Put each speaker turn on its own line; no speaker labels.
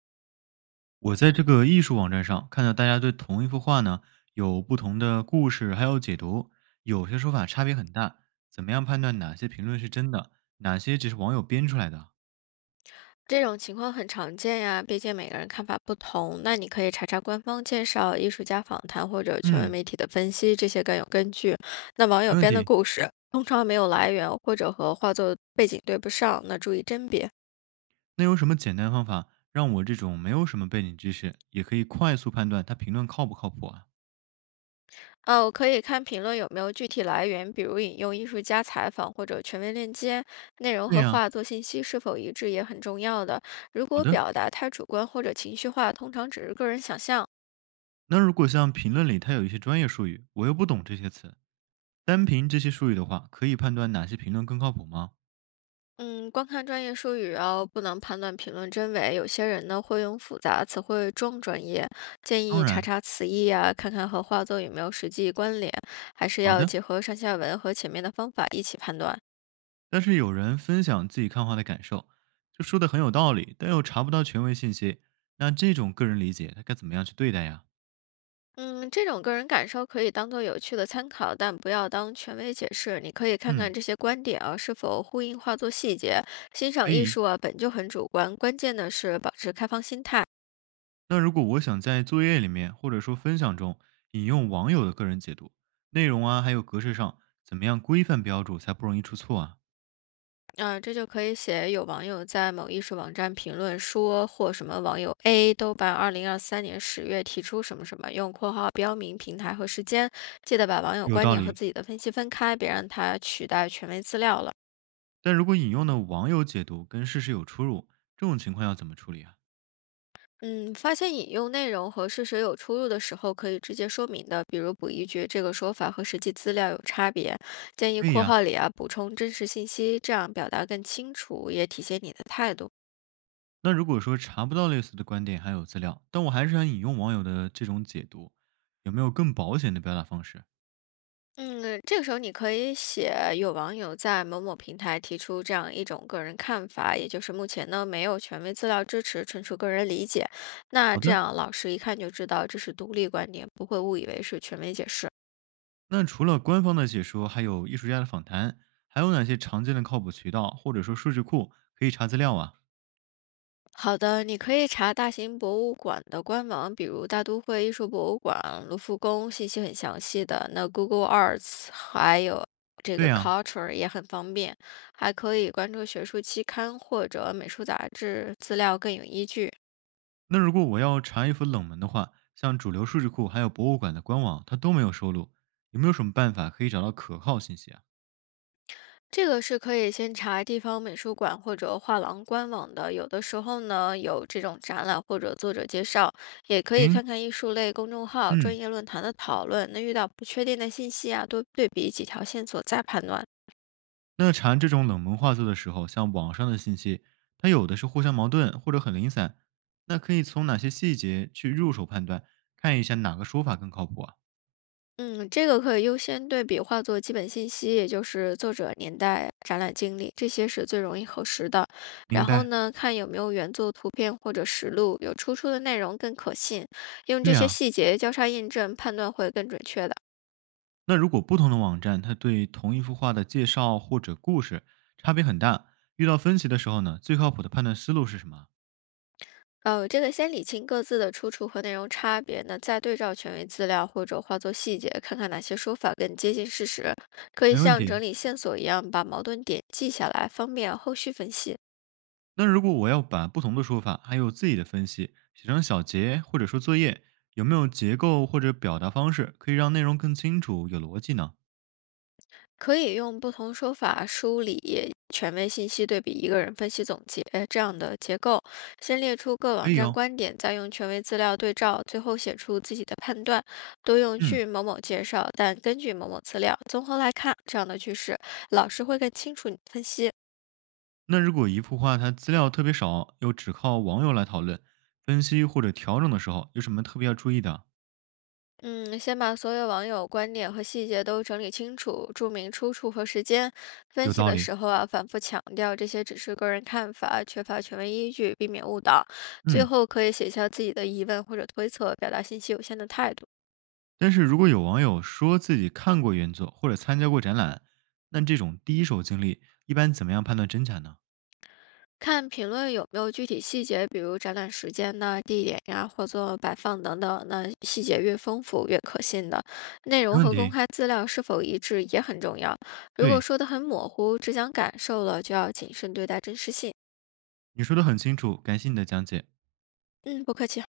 我在这个艺术网站上看到大家对同一幅画呢有不同的故事，还有解读，有些说法差别很大。怎么样判断哪些评论是真的，哪些只是网友编出来的？
这种情况很常见呀，毕竟每个人看法不同。那你可以查查官方介绍、艺术家访谈或者权威
嗯，
媒体的分析，这些更有根据。那网友
没问
编的
题。
故事通常没有来源，或者和画作背景对不上，那注意甄别。
那有什么简单方法让我这种没有什么背景知识，也可以快速判断他评论靠不靠谱啊？
哦，可以看评论有没有具体来源，比如引用艺术家采访或者权威链接，内容
对
和
呀、
画作信息是否一致也很重要的。如
好
果
的。
表达太主观或者情绪化，通常只是个人想象。
那如果像评论里它有一些专业术语，我又不懂这些词，单凭这些术语的话，可以判断哪些评论更靠谱吗？
嗯，光看专业术语哦，不能判断评论真伪。有些人呢会用复杂词汇装专业，建
当
议查
然，
查词义啊，看看和画作有没有实际关联，还是
好
要
的。
结合上下文和前面的方法一起判断。
但是有人分享自己看画的感受，就说的很有道理，但又查不到权威信息，那这种个人理解，他该怎么样去对待呀？
嗯，这种个人感受可以当做有趣的参考，但不要当权威解释。你可以看看
嗯，
这些观点啊是否呼应画作细节。欣赏
可
艺
以，
术啊本就很主观，关键的是保持开放心态。
那如果我想在作业里面或者说分享中引用网友的个人解读内容啊，还有格式上，怎么样规范标注才不容易出错啊？
嗯，这就可以写有网友在某艺术网站评论说，或什么网友 A 都瓣2023年10月提出什么什么，用括号标明平台和时间，记得把网友
有
观
道
点和
理。
自己的分析分开，别让它取代权威资料了。
但如果引用的网友解读跟事实有出入，这种情况要怎么处理啊？
嗯，发现引用内容和事实有出入的时候，可以直接说明的，比如补一句“这个说法和实际资料有差别”，建议
可以
括
呀，
号里啊补充真实信息，这样表达更清楚，也体现你的态度。
那如果说查不到类似的观点还有资料，但我还是想引用网友的这种解读，有没有更保险的表达方式？
嗯，这个时候你可以写有网友在某某平台提出这样一种个人看法，也就是目前呢没有权威资料支持，纯属个人理解。那
好
这
的，
样老师一看就知道这是独立观点，不会误以为是权威解释。
那除了官方的解说，还有艺术家的访谈，还有哪些常见的靠谱渠道或者说数据库可以查资料啊？
好的，你可以查大型博物馆的官网，比如大都会艺术博物馆、卢浮宫，信息很详细的。那 Google Arts 还有这
对
个
呀、
Culture 也很方便，还可以关注学术期刊或者美术杂志，资料更有依据。
那如果我要查一幅冷门的话，像主流数据库还有博物馆的官网，它都没有收录，有没有什么办法可以找到可靠信息啊？
这个是可以先查地方美术馆或者画廊官网的，有的时候呢有这种展览或者作者介绍，也可以
行，
看看艺术类公众号、专
嗯，
业论坛的讨论。那遇到不确定的信息啊，多对比几条线索再判断。
那查这种冷门画作的时候，像网上的信息，它有的是互相矛盾或者很零散，那可以从哪些细节去入手判断，看一下哪个说法更靠谱啊？
嗯，这个可以优先对比画作基本信息，也就是作者、年代、展览经历，这些是最容易核实的。然
明
后
白，
呢，看有没有原作图片或者实录，有出处的内容更可信。用这
对
些
啊。
细节交叉印证，判断会更准确的。
那如果不同的网站，它对同一幅画的介绍或者故事差别很大，遇到分歧的时候呢，最靠谱的判断思路是什么啊？
这个先理清各自的出处和内容差别呢，那再对照权威资料或者化作细节，看看哪些说法更接近事实。可以
没问
像整
题。
理线索一样把矛盾点记下来，方便后续分析。
那如果我要把不同的说法还有自己的分析写成小结或者说作业，有没有结构或者表达方式可以让内容更清楚、有逻辑呢？
可以用不同说法梳理权威信息，对比一个人分析总结这样的结构。先列出各网
可以
站
哦。
观点，再用权威资料对照，最后写出自己的判断。多用据
嗯，
某某介绍，但根据某某资料综合来看，这样的句式老师会更清楚你分析。
那如果一幅画它资料特别少，又只靠网友来讨论、分析或者调整的时候，有什么特别要注意的？
嗯，先把所有网友观点和细节都整理清楚，注明出处和时间。分
有
析
道
的
理。
时候啊，反复强调这些只是个人看法，缺乏权威依据，避免误导。最
嗯，
后可以写下自己的疑问或者推测，表达信息有限的态度。
但是如果有网友说自己看过原作或者参加过展览，那这种第一手经历一般怎么样判断真假呢？
看评论有没有具体细节，比如展览时间呐、地点呀、或作摆放等等。那细节越丰富越可信的，内
没
容
问
和公
题。
开资料是否一致也很重要。如果
对，
说的很模糊，只讲感受了，就要谨慎对待真实性。
你说的很清楚，感谢你的讲解。
嗯，不客气。